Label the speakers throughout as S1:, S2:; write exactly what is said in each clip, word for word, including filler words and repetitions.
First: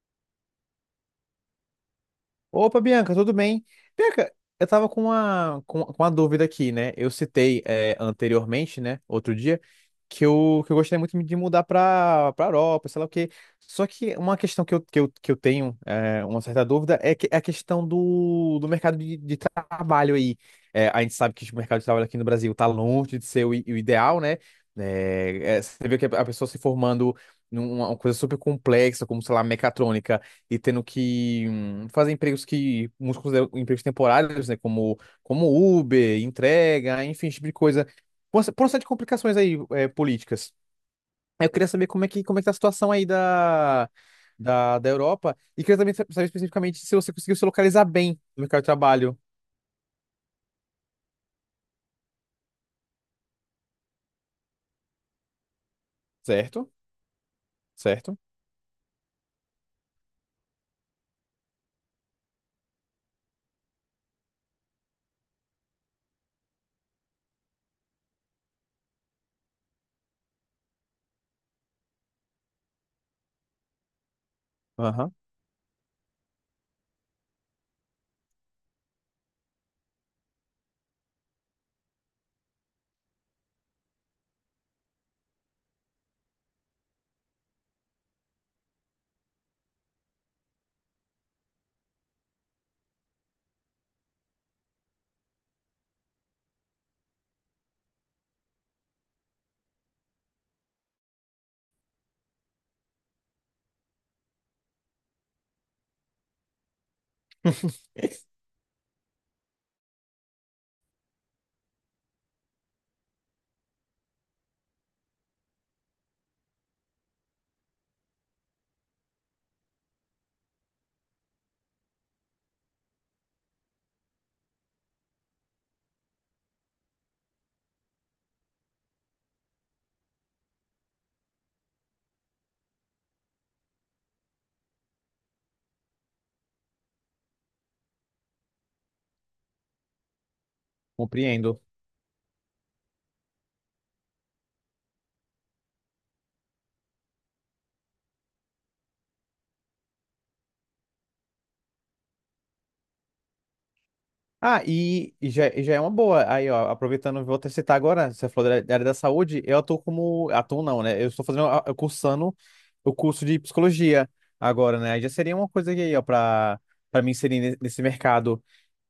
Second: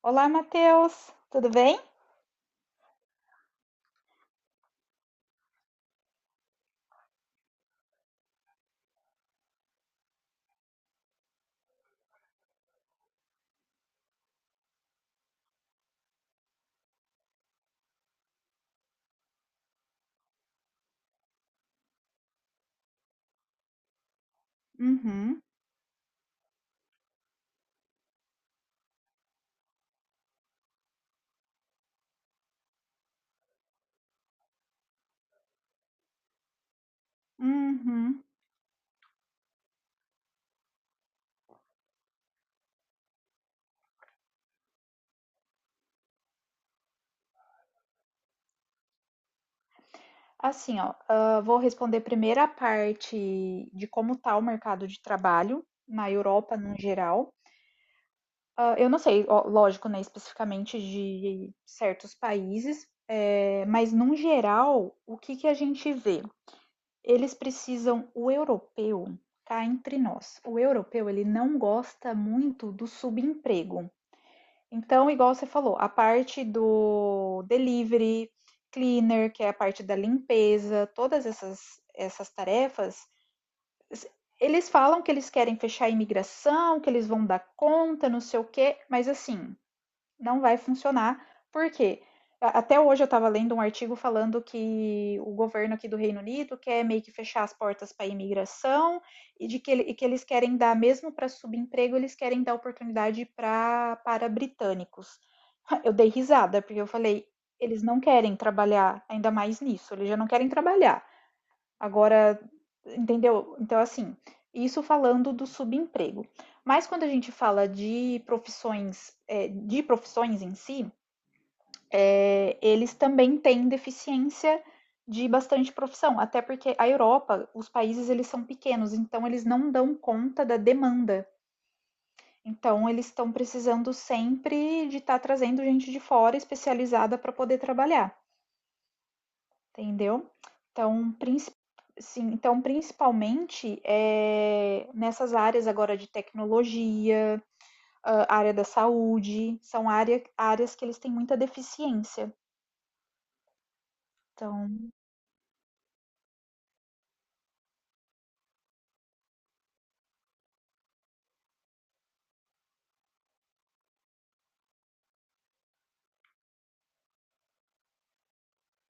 S1: Olá, Matheus, tudo bem?
S2: Opa, Bianca, tudo bem? Bianca, eu tava com uma, com, com uma dúvida aqui, né? Eu citei é, anteriormente, né, outro dia, que eu, que eu gostaria muito de mudar pra, pra Europa, sei lá o quê. Só que uma questão que eu, que eu, que eu tenho é, uma certa dúvida é, que, é a questão do, do mercado de, de trabalho aí. É, a gente sabe que o mercado de trabalho aqui no Brasil tá longe de ser o, i- o ideal, né?
S1: Uhum,
S2: É, é, você vê que a pessoa se formando numa uma coisa super complexa, como, sei lá, mecatrônica e tendo que hum, fazer empregos que muitos consideram empregos temporários, né? Como, como Uber, entrega, enfim, esse tipo de coisa.
S1: uhum.
S2: Por uma, por uma série de complicações aí, é, políticas. Eu queria saber como é que, como é que tá a situação aí da, da, da Europa e queria também sa- saber especificamente se você conseguiu se localizar bem no mercado de trabalho,
S1: Assim, ó, ah, vou responder primeiro a parte de como está o mercado de trabalho na Europa
S2: certo?
S1: no geral.
S2: Certo?
S1: Ah, eu não sei, ó, lógico, né, especificamente de certos países, eh, mas num geral, o que que a gente vê? Eles precisam, o europeu, cá entre nós, o europeu ele não gosta muito do subemprego. Então,
S2: Aham.
S1: igual você falou, a parte do delivery, cleaner, que é a parte da limpeza, todas essas, essas tarefas, eles falam que eles querem fechar a imigração, que eles vão dar conta, não sei o quê, mas assim, não vai funcionar, porque até hoje eu estava lendo um artigo falando que o governo aqui do Reino Unido quer meio que fechar as portas para a imigração e de que, ele- e que eles querem dar, mesmo para subemprego, eles querem dar oportunidade pra, para britânicos. Eu dei risada, porque eu falei, eles não querem trabalhar ainda mais nisso, eles já não querem trabalhar. Agora, entendeu? Então, assim, isso falando do subemprego. Mas quando a gente fala de profissões, é, de profissões em si, é, eles também têm deficiência de bastante profissão, até porque a Europa, os países eles são pequenos, então eles não dão conta da demanda, então eles estão precisando sempre de estar trazendo gente de fora especializada para poder trabalhar, entendeu? Então, princi-
S2: Compreendo.
S1: sim, então principalmente é nessas áreas agora de tecnologia, ah, área da saúde, são área, áreas que eles têm muita deficiência.
S2: Ah,
S1: Então,
S2: e, e já, e já é uma boa. Aí, ó, aproveitando, vou até citar agora, você falou da da área da saúde, eu atuo como. Atuo não, né? Eu estou fazendo, a- eu cursando o curso de psicologia agora, né? Aí já seria uma coisa aí, ó, pra, pra me inserir ne- nesse mercado.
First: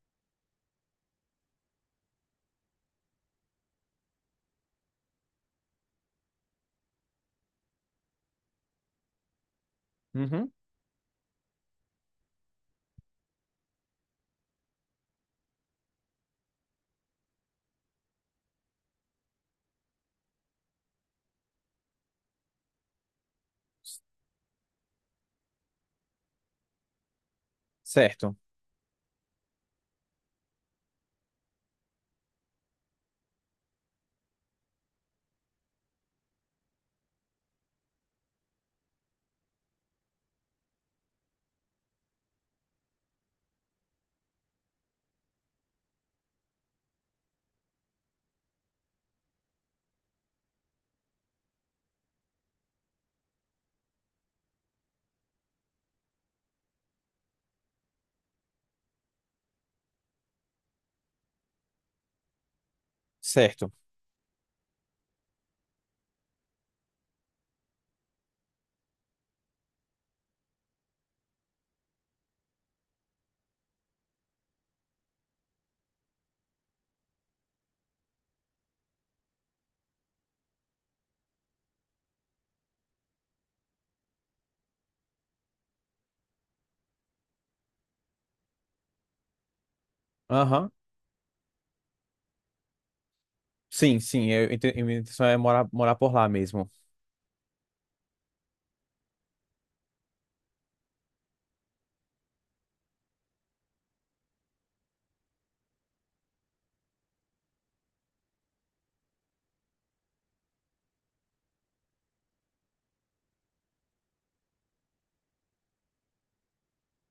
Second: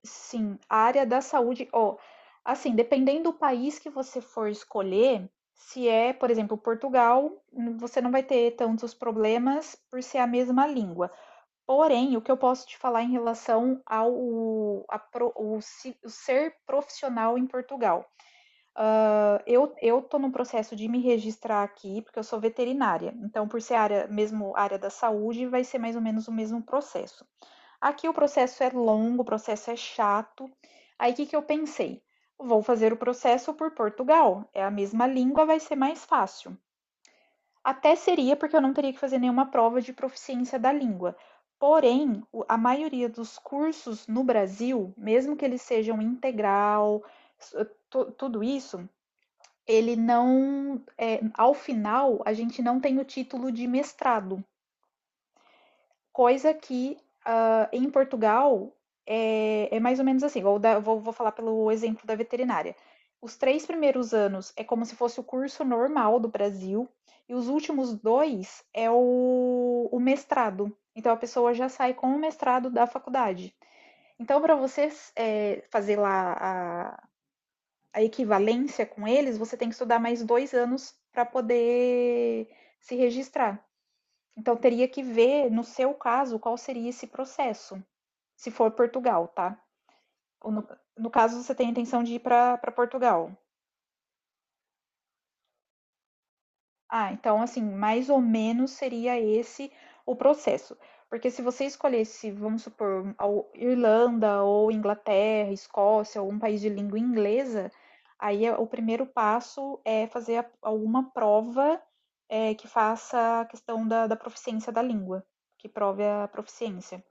S1: sim, a área da saúde, ó, assim, dependendo do país que você for escolher, se é, por exemplo, Portugal, você não vai ter tantos problemas por ser a
S2: Uhum.
S1: mesma língua. Porém, o que eu posso te falar em relação ao a pro- o, o, ser profissional em Portugal. Ah, Eu, eu tô num processo de me registrar aqui, porque eu sou veterinária. Então, por ser área, mesmo área da saúde, vai ser mais ou menos o mesmo processo. Aqui o
S2: Certo,
S1: processo é longo, o processo é chato. Aí, o que que eu pensei? Vou fazer o processo por Portugal. É a mesma língua, vai ser mais fácil. Até seria, porque eu não teria que fazer nenhuma prova de proficiência da língua. Porém, o- a maioria dos cursos no Brasil, mesmo que eles sejam integral, s- eh, tu- tudo isso, ele não, é, ao final, a gente não tem o título de mestrado, coisa que em Portugal, é, é mais ou menos assim, vou, dar- vou, vou falar pelo exemplo da veterinária. Os três
S2: certo.
S1: primeiros anos é como se fosse o curso normal do Brasil, e os últimos dois é o, o mestrado. Então a pessoa já sai com o mestrado da faculdade. Então, para você é, fazer lá a, a equivalência com eles, você tem que estudar mais dois anos para poder se registrar. Então, teria que ver, no seu caso, qual seria esse processo se for Portugal, tá? Ou No,
S2: Aham.
S1: no caso, você tem a intenção de ir para Portugal.
S2: Sim, sim, eu, inte- minha intenção é morar, morar por lá mesmo.
S1: Ah, então, assim, mais ou menos seria esse o processo. Porque se você escolhesse, vamos supor, ao- Irlanda ou Inglaterra, Escócia, ou um país de língua inglesa, aí é- o primeiro passo é fazer a- alguma prova é, que faça a questão da, da proficiência da língua, que prove a proficiência.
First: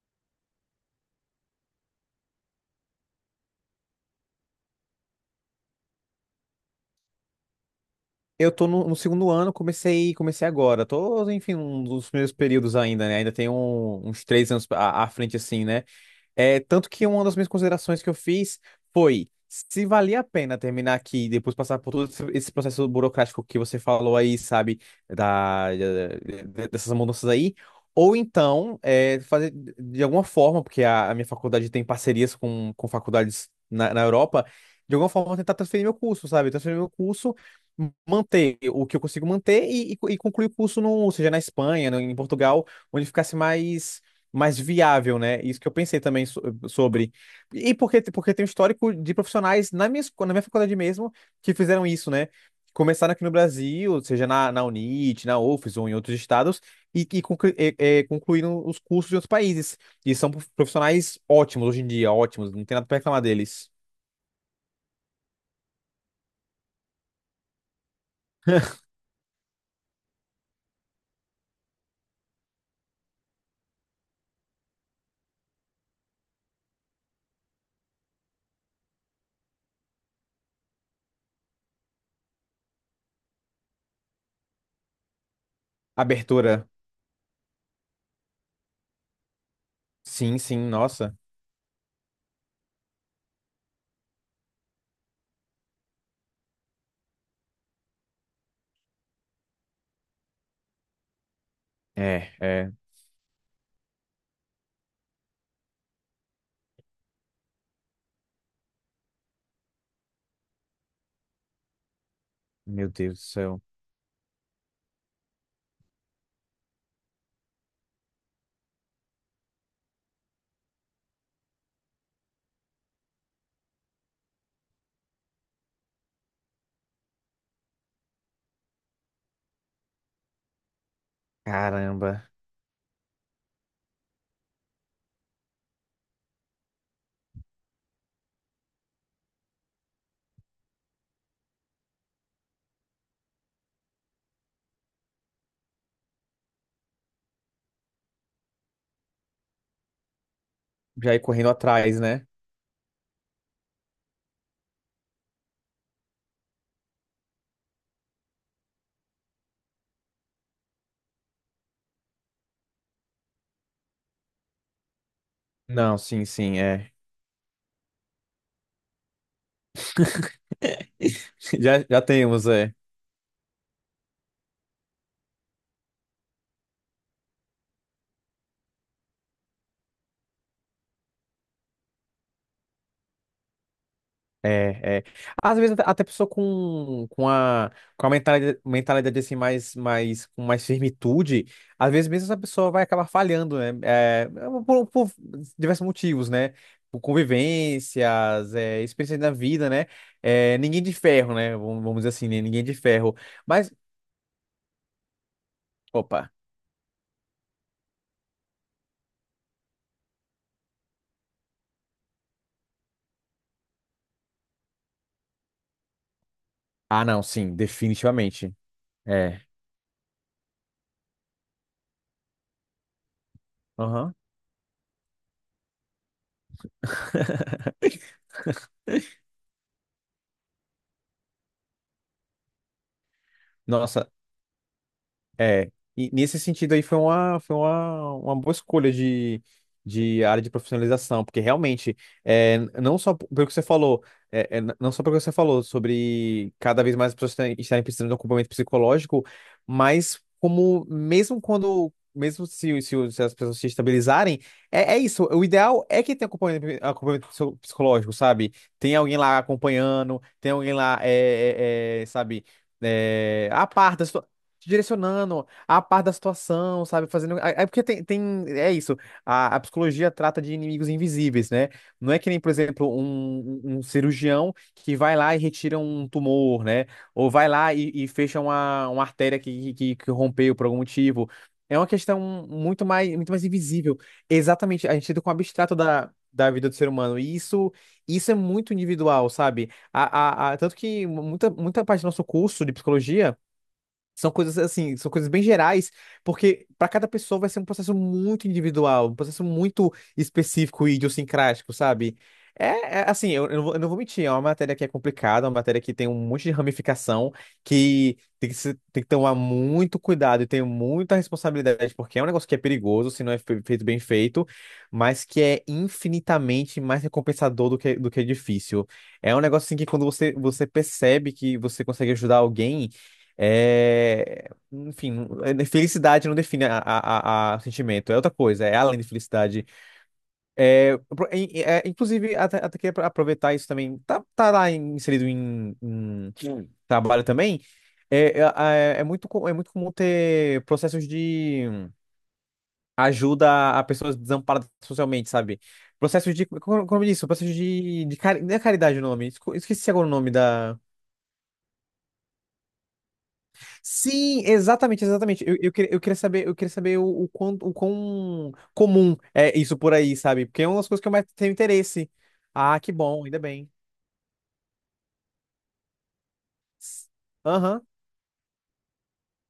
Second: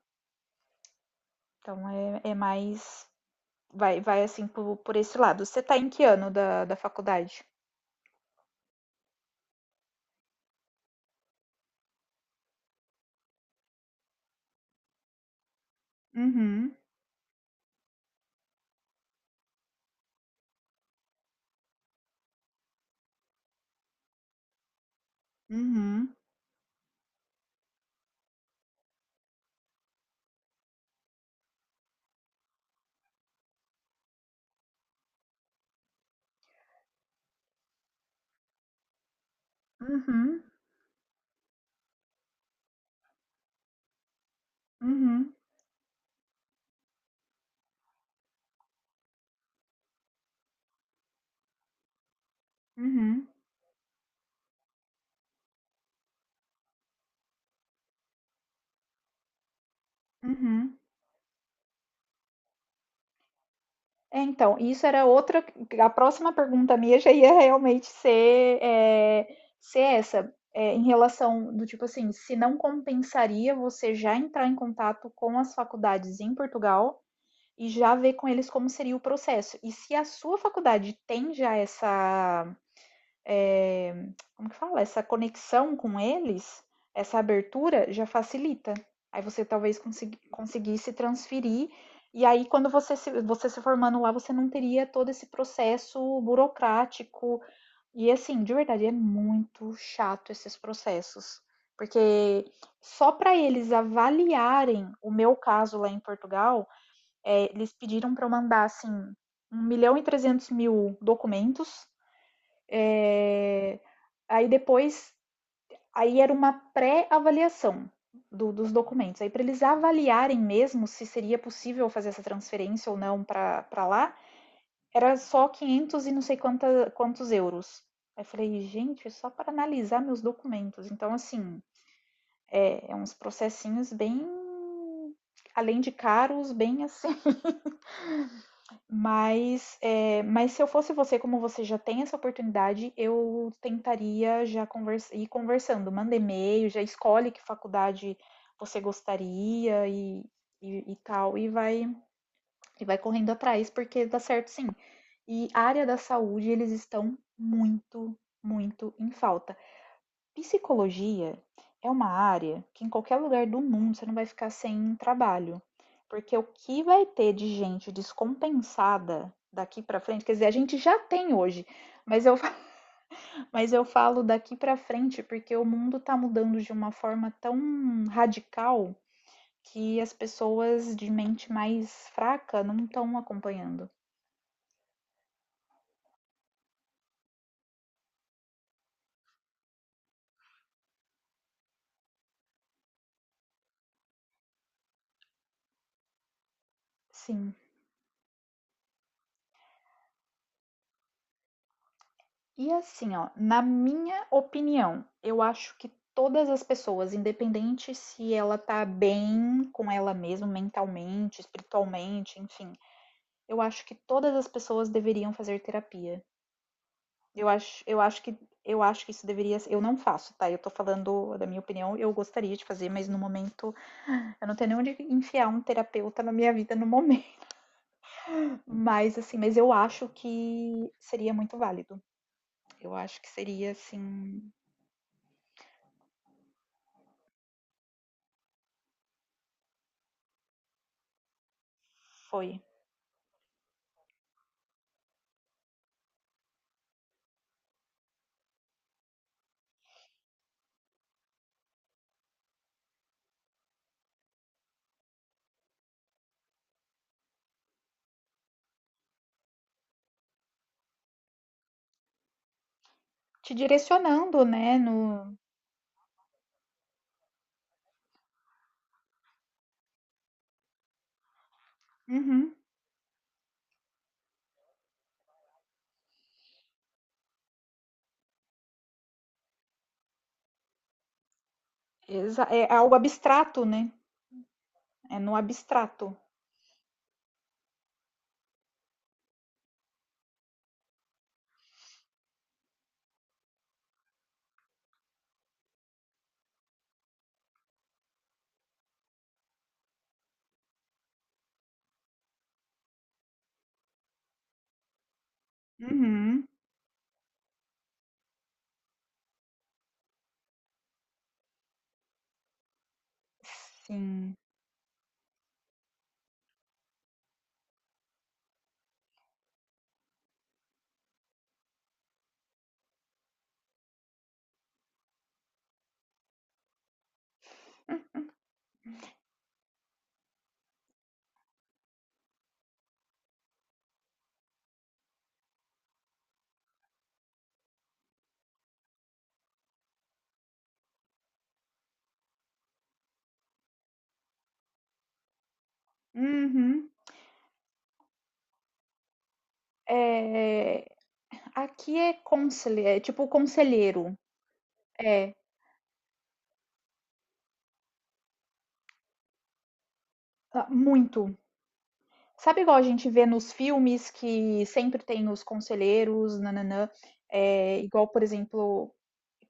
S1: Então, é é mais. Vai vai assim por por esse lado. Você tá em que ano da da faculdade?
S2: Eu tô no, no segundo ano, comecei, comecei agora. Tô, enfim, um dos primeiros períodos ainda, né? Ainda tenho um- uns três anos à, à frente, assim, né? É,
S1: Uhum,
S2: tanto que uma das minhas considerações que eu fiz foi se valia a pena terminar aqui e depois passar por todo esse esse processo burocrático que você falou aí, sabe, da,
S1: uhum,
S2: da- dessas mudanças aí, ou então é, fazer de alguma forma, porque a, a minha faculdade tem parcerias com, com faculdades na, na Europa, de alguma forma tentar transferir meu curso, sabe, transferir meu curso, manter o que eu consigo manter e, e, e
S1: uhum,
S2: concluir o curso no, seja na Espanha, no- em Portugal, onde ficasse mais mais viável,
S1: uhum,
S2: né? Isso que eu pensei também so- sobre. E porque, porque tem um histórico de profissionais na minha, esco- na minha faculdade mesmo que fizeram isso, né? Começaram aqui
S1: uhum,
S2: no Brasil, seja na, na UNIT, na UFES ou em outros estados, e, e, conclu- e- é, concluíram os cursos de outros países. E são prof-
S1: uhum.
S2: profissionais ótimos hoje em dia, ótimos, não tem nada para reclamar deles.
S1: É, então, isso era outra, a próxima pergunta minha já ia realmente ser, é ser essa, eh, em relação do tipo assim, se não compensaria você já entrar em contato com as faculdades em Portugal e já ver com eles como seria o processo. E se a sua faculdade tem já essa eh, como que fala? Essa conexão com eles,
S2: Abertura.
S1: essa abertura já facilita. Aí você talvez consegui-
S2: Sim, sim,
S1: conseguisse
S2: nossa.
S1: transferir, e aí quando você se, você se formando lá, você não teria todo esse processo burocrático. E assim, de verdade, é muito chato esses processos.
S2: É,
S1: Porque
S2: é.
S1: só para eles avaliarem o meu caso lá em Portugal, eh, eles pediram para eu mandar assim um milhão e trezentos mil documentos.
S2: Meu Deus do céu.
S1: É. Aí depois, aí era uma pré-avaliação do- dos documentos. Aí, para eles avaliarem mesmo se seria possível fazer essa transferência ou não para lá, era só quinhentos e não sei quanta, quantos euros. Aí eu falei, gente, é só para analisar meus documentos. Então, assim,
S2: Caramba.
S1: é, é uns processinhos bem, além de caros, bem assim. Mas, eh, mas se eu fosse você, como você já tem essa oportunidade, eu tentaria já convers ir conversando, manda e-mail, já escolhe que faculdade você gostaria e, e, e
S2: Já ir
S1: tal, e
S2: correndo
S1: vai,
S2: atrás, né?
S1: e vai correndo atrás, porque dá certo sim. E a área da saúde, eles estão muito, muito em falta. Psicologia é uma área que em qualquer lugar do mundo você não vai ficar sem trabalho,
S2: Não, sim,
S1: porque o
S2: sim,
S1: que
S2: é.
S1: vai ter de gente descompensada daqui para frente, quer dizer, a gente já tem hoje,
S2: Já, já
S1: mas eu,
S2: temos, é.
S1: mas eu falo daqui para frente porque o mundo está mudando de uma forma tão radical que as pessoas de mente mais fraca não estão acompanhando.
S2: É, é. Às vezes até até pessoa com, com a, com a mentalidade, mentalidade assim mais, mais, com mais firmitude, às vezes mesmo essa pessoa vai acabar falhando, né? É, por, por diversos motivos, né? Por
S1: Sim.
S2: convivências, é, experiências da vida, né? É, ninguém de ferro, né? Vamos vamos dizer assim, né? Ninguém
S1: E
S2: de
S1: assim,
S2: ferro.
S1: ó, na
S2: Mas,
S1: minha opinião, eu acho que
S2: opa.
S1: todas as pessoas, independente se ela tá bem com ela mesma mentalmente, espiritualmente, enfim, eu acho que todas as pessoas deveriam fazer terapia.
S2: Ah, não,
S1: Eu
S2: sim,
S1: acho, eu acho que
S2: definitivamente.
S1: eu acho que isso
S2: É.
S1: deveria, eu não faço, tá? Eu tô falando da minha opinião, eu gostaria de fazer, mas no momento
S2: Aham.
S1: eu não tenho nem onde enfiar um terapeuta na minha vida no momento. Mas assim, mas eu acho que seria muito válido. Eu acho que seria
S2: Nossa,
S1: assim,
S2: é, e nesse sentido aí foi uma, foi uma, uma boa escolha de, de área de profissionalização, porque realmente, é,
S1: foi.
S2: não só pelo que você falou, é, é, não só pelo que você falou sobre cada vez mais as pessoas estarem estarem precisando de um acompanhamento psicológico, mas como mesmo quando, mesmo se, se, se as pessoas se estabilizarem, é, é isso, o ideal é que tenha acompanhamento, acompanhamento psico- psicológico, sabe? Tem alguém lá acompanhando, tem alguém lá, é, é, é, sabe? É,
S1: Te
S2: a parte,
S1: direcionando,
S2: te
S1: né? No...
S2: direcionando à par da situação, sabe? Fazendo. É é porque tem, tem... É isso. A, a psicologia trata de inimigos invisíveis, né? Não é que nem, por
S1: Uhum.
S2: exemplo, um, um um cirurgião que vai lá e retira um tumor, né? Ou vai lá e, e fecha uma, uma artéria que, que, que rompeu por algum motivo. É uma questão
S1: Exa- é
S2: muito
S1: algo
S2: mais, muito mais
S1: abstrato, né?
S2: invisível. Exatamente. A gente
S1: É
S2: lida com o
S1: no
S2: abstrato
S1: abstrato.
S2: da. Da vida do ser humano. E isso, isso é muito individual, sabe? A, a, a- tanto que muita, muita parte do nosso curso de psicologia são coisas assim, são coisas bem gerais, porque para cada pessoa vai ser um processo muito individual, um processo muito específico e idiosincrático, sabe? É, é, assim, eu, eu não vou eu não vou mentir, é uma matéria que é complicada, é uma matéria que tem um monte
S1: Uhum.
S2: de ramificação, que tem que, se- tem que tomar muito cuidado e tem muita responsabilidade, porque é um negócio que é perigoso se não é fe- feito bem
S1: Sim.
S2: feito, mas que é infinitamente mais recompensador do que, do que é difícil. É um negócio assim que quando você, você percebe que você consegue ajudar alguém. É, enfim, felicidade não define a, a, a, a sentimento, é outra coisa, é além de felicidade. É, pro- em- é, inclusive, até, até que pra aproveitar isso também, tá, tá lá inserido em, em hum trabalho também. É, é, é é muito, co- é muito comum ter processos de ajuda a pessoas desamparadas socialmente, sabe? Processos de, como,
S1: Uhum.
S2: como eu disse, processos de, de, cari- não é caridade o nome, esco- esqueci agora o nome da.
S1: É, aqui é conselheiro, é tipo conselheiro.
S2: Sim, exatamente,
S1: É,
S2: exatamente. Eu, eu, queria, eu queria saber, eu queria saber o, o quão, o quão comum é isso por aí, sabe? Porque
S1: ah,
S2: é uma das coisas que eu mais
S1: muito.
S2: tenho interesse.
S1: Sabe igual
S2: Ah,
S1: a
S2: que
S1: gente vê
S2: bom, ainda
S1: nos
S2: bem.
S1: filmes que sempre tem os conselheiros, nananã?
S2: S-
S1: É,
S2: Aham.
S1: igual, por exemplo,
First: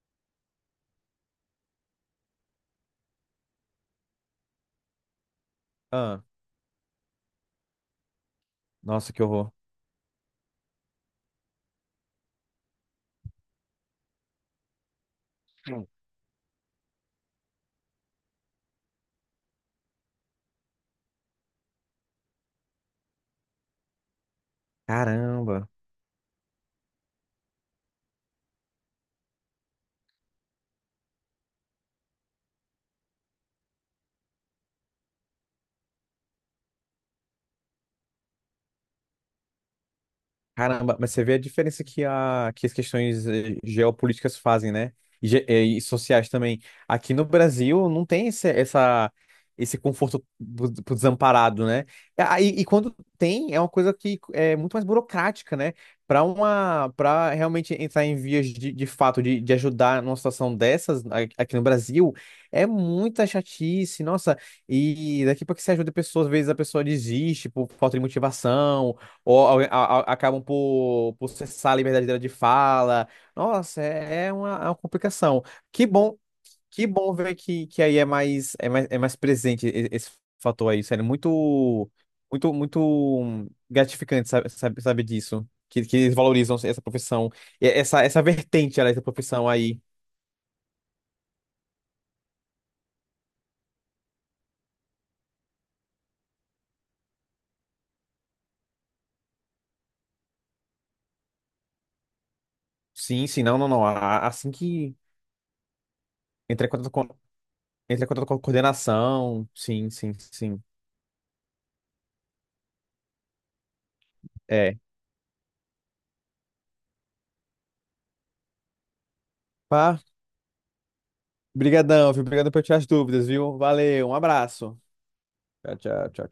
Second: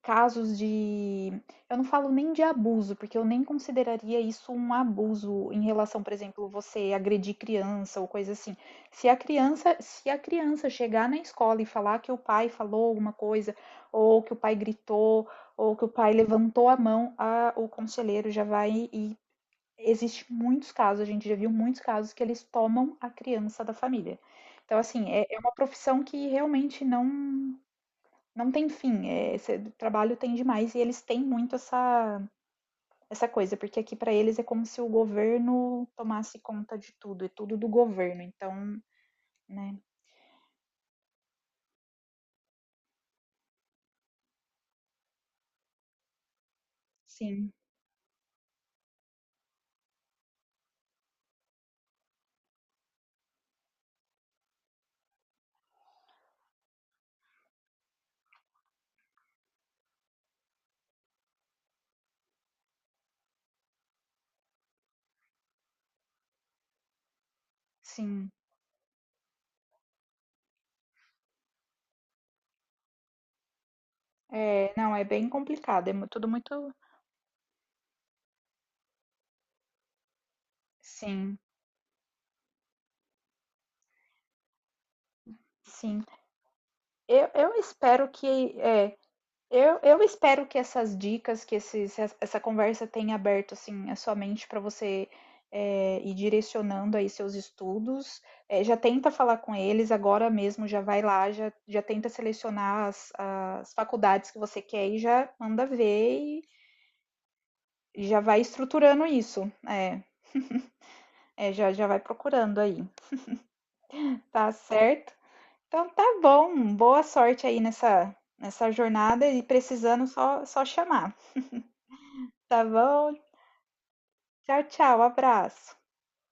S1: casos de. Eu não falo nem de abuso, porque eu nem consideraria isso um abuso em relação, por
S2: Ah,
S1: exemplo, você agredir criança ou coisa assim. Se
S2: nossa,
S1: a
S2: que horror.
S1: criança, se a criança chegar na escola e falar que o pai falou alguma coisa, ou que o pai gritou, ou que o pai levantou a mão, a- o conselheiro já vai e existe muitos casos, a gente já viu muitos casos que eles tomam a criança da família. Então, assim, é é uma
S2: Caramba.
S1: profissão que realmente não não tem fim, eh, esse é, trabalho tem demais e eles têm muito essa essa coisa, porque aqui para eles é como se o governo tomasse conta de tudo, é tudo do governo, então, né.
S2: Caramba, mas você vê a diferença que, a, que as questões eh, geopolíticas fazem, né? E, ge- eh, e sociais também. Aqui no
S1: Sim,
S2: Brasil não tem esse, essa, esse conforto pro, pro desamparado, né? E, aí- e quando tem, é uma coisa que é muito mais burocrática, né? Para uma, para realmente entrar em vias de, de fato de, de ajudar numa situação dessas a- aqui no Brasil, é muita chatice, nossa. E daqui para que você ajude pessoas, às vezes a pessoa desiste por falta de
S1: sim.
S2: motivação ou alguém- a- a- acabam por, por cessar a liberdade dela de fala. Nossa, é, é uma, é
S1: É,
S2: uma
S1: não, é bem
S2: complicação.
S1: complicado,
S2: Que
S1: é mu
S2: bom,
S1: tudo muito,
S2: que bom ver que, que aí é mais, é mais, é mais presente e- esse fator aí, sério.
S1: sim,
S2: Muito, muito, muito gratificante sabe, sabe, saber disso. Que, que
S1: sim.
S2: eles valorizam essa
S1: Eu
S2: profissão,
S1: eu
S2: e essa,
S1: espero
S2: essa
S1: que
S2: vertente, ela,
S1: é.
S2: essa profissão
S1: Eu,
S2: aí.
S1: eu espero que essas dicas, que esses, essa conversa tenha aberto assim a sua mente para você é, ir direcionando aí seus estudos. É, já tenta falar com eles agora mesmo, já vai lá, já, já tenta selecionar as,
S2: Sim, sim, não, não,
S1: as
S2: não. A-
S1: faculdades que
S2: Assim
S1: você quer
S2: que
S1: e já manda ver
S2: entrar em contato com, entrar
S1: e
S2: em
S1: já
S2: contato com a
S1: vai estruturando
S2: coordenação,
S1: isso.
S2: sim,
S1: É,
S2: sim, sim.
S1: é, já, já vai procurando aí, tá
S2: É.
S1: certo? Então tá bom, boa sorte aí nessa, nessa jornada e precisando só, só chamar,
S2: Obrigadão, viu? Obrigado por
S1: tá
S2: tirar as
S1: bom?
S2: dúvidas, viu? Valeu, um
S1: Tchau,
S2: abraço.
S1: tchau, abraço.
S2: Tchau, tchau, tchau.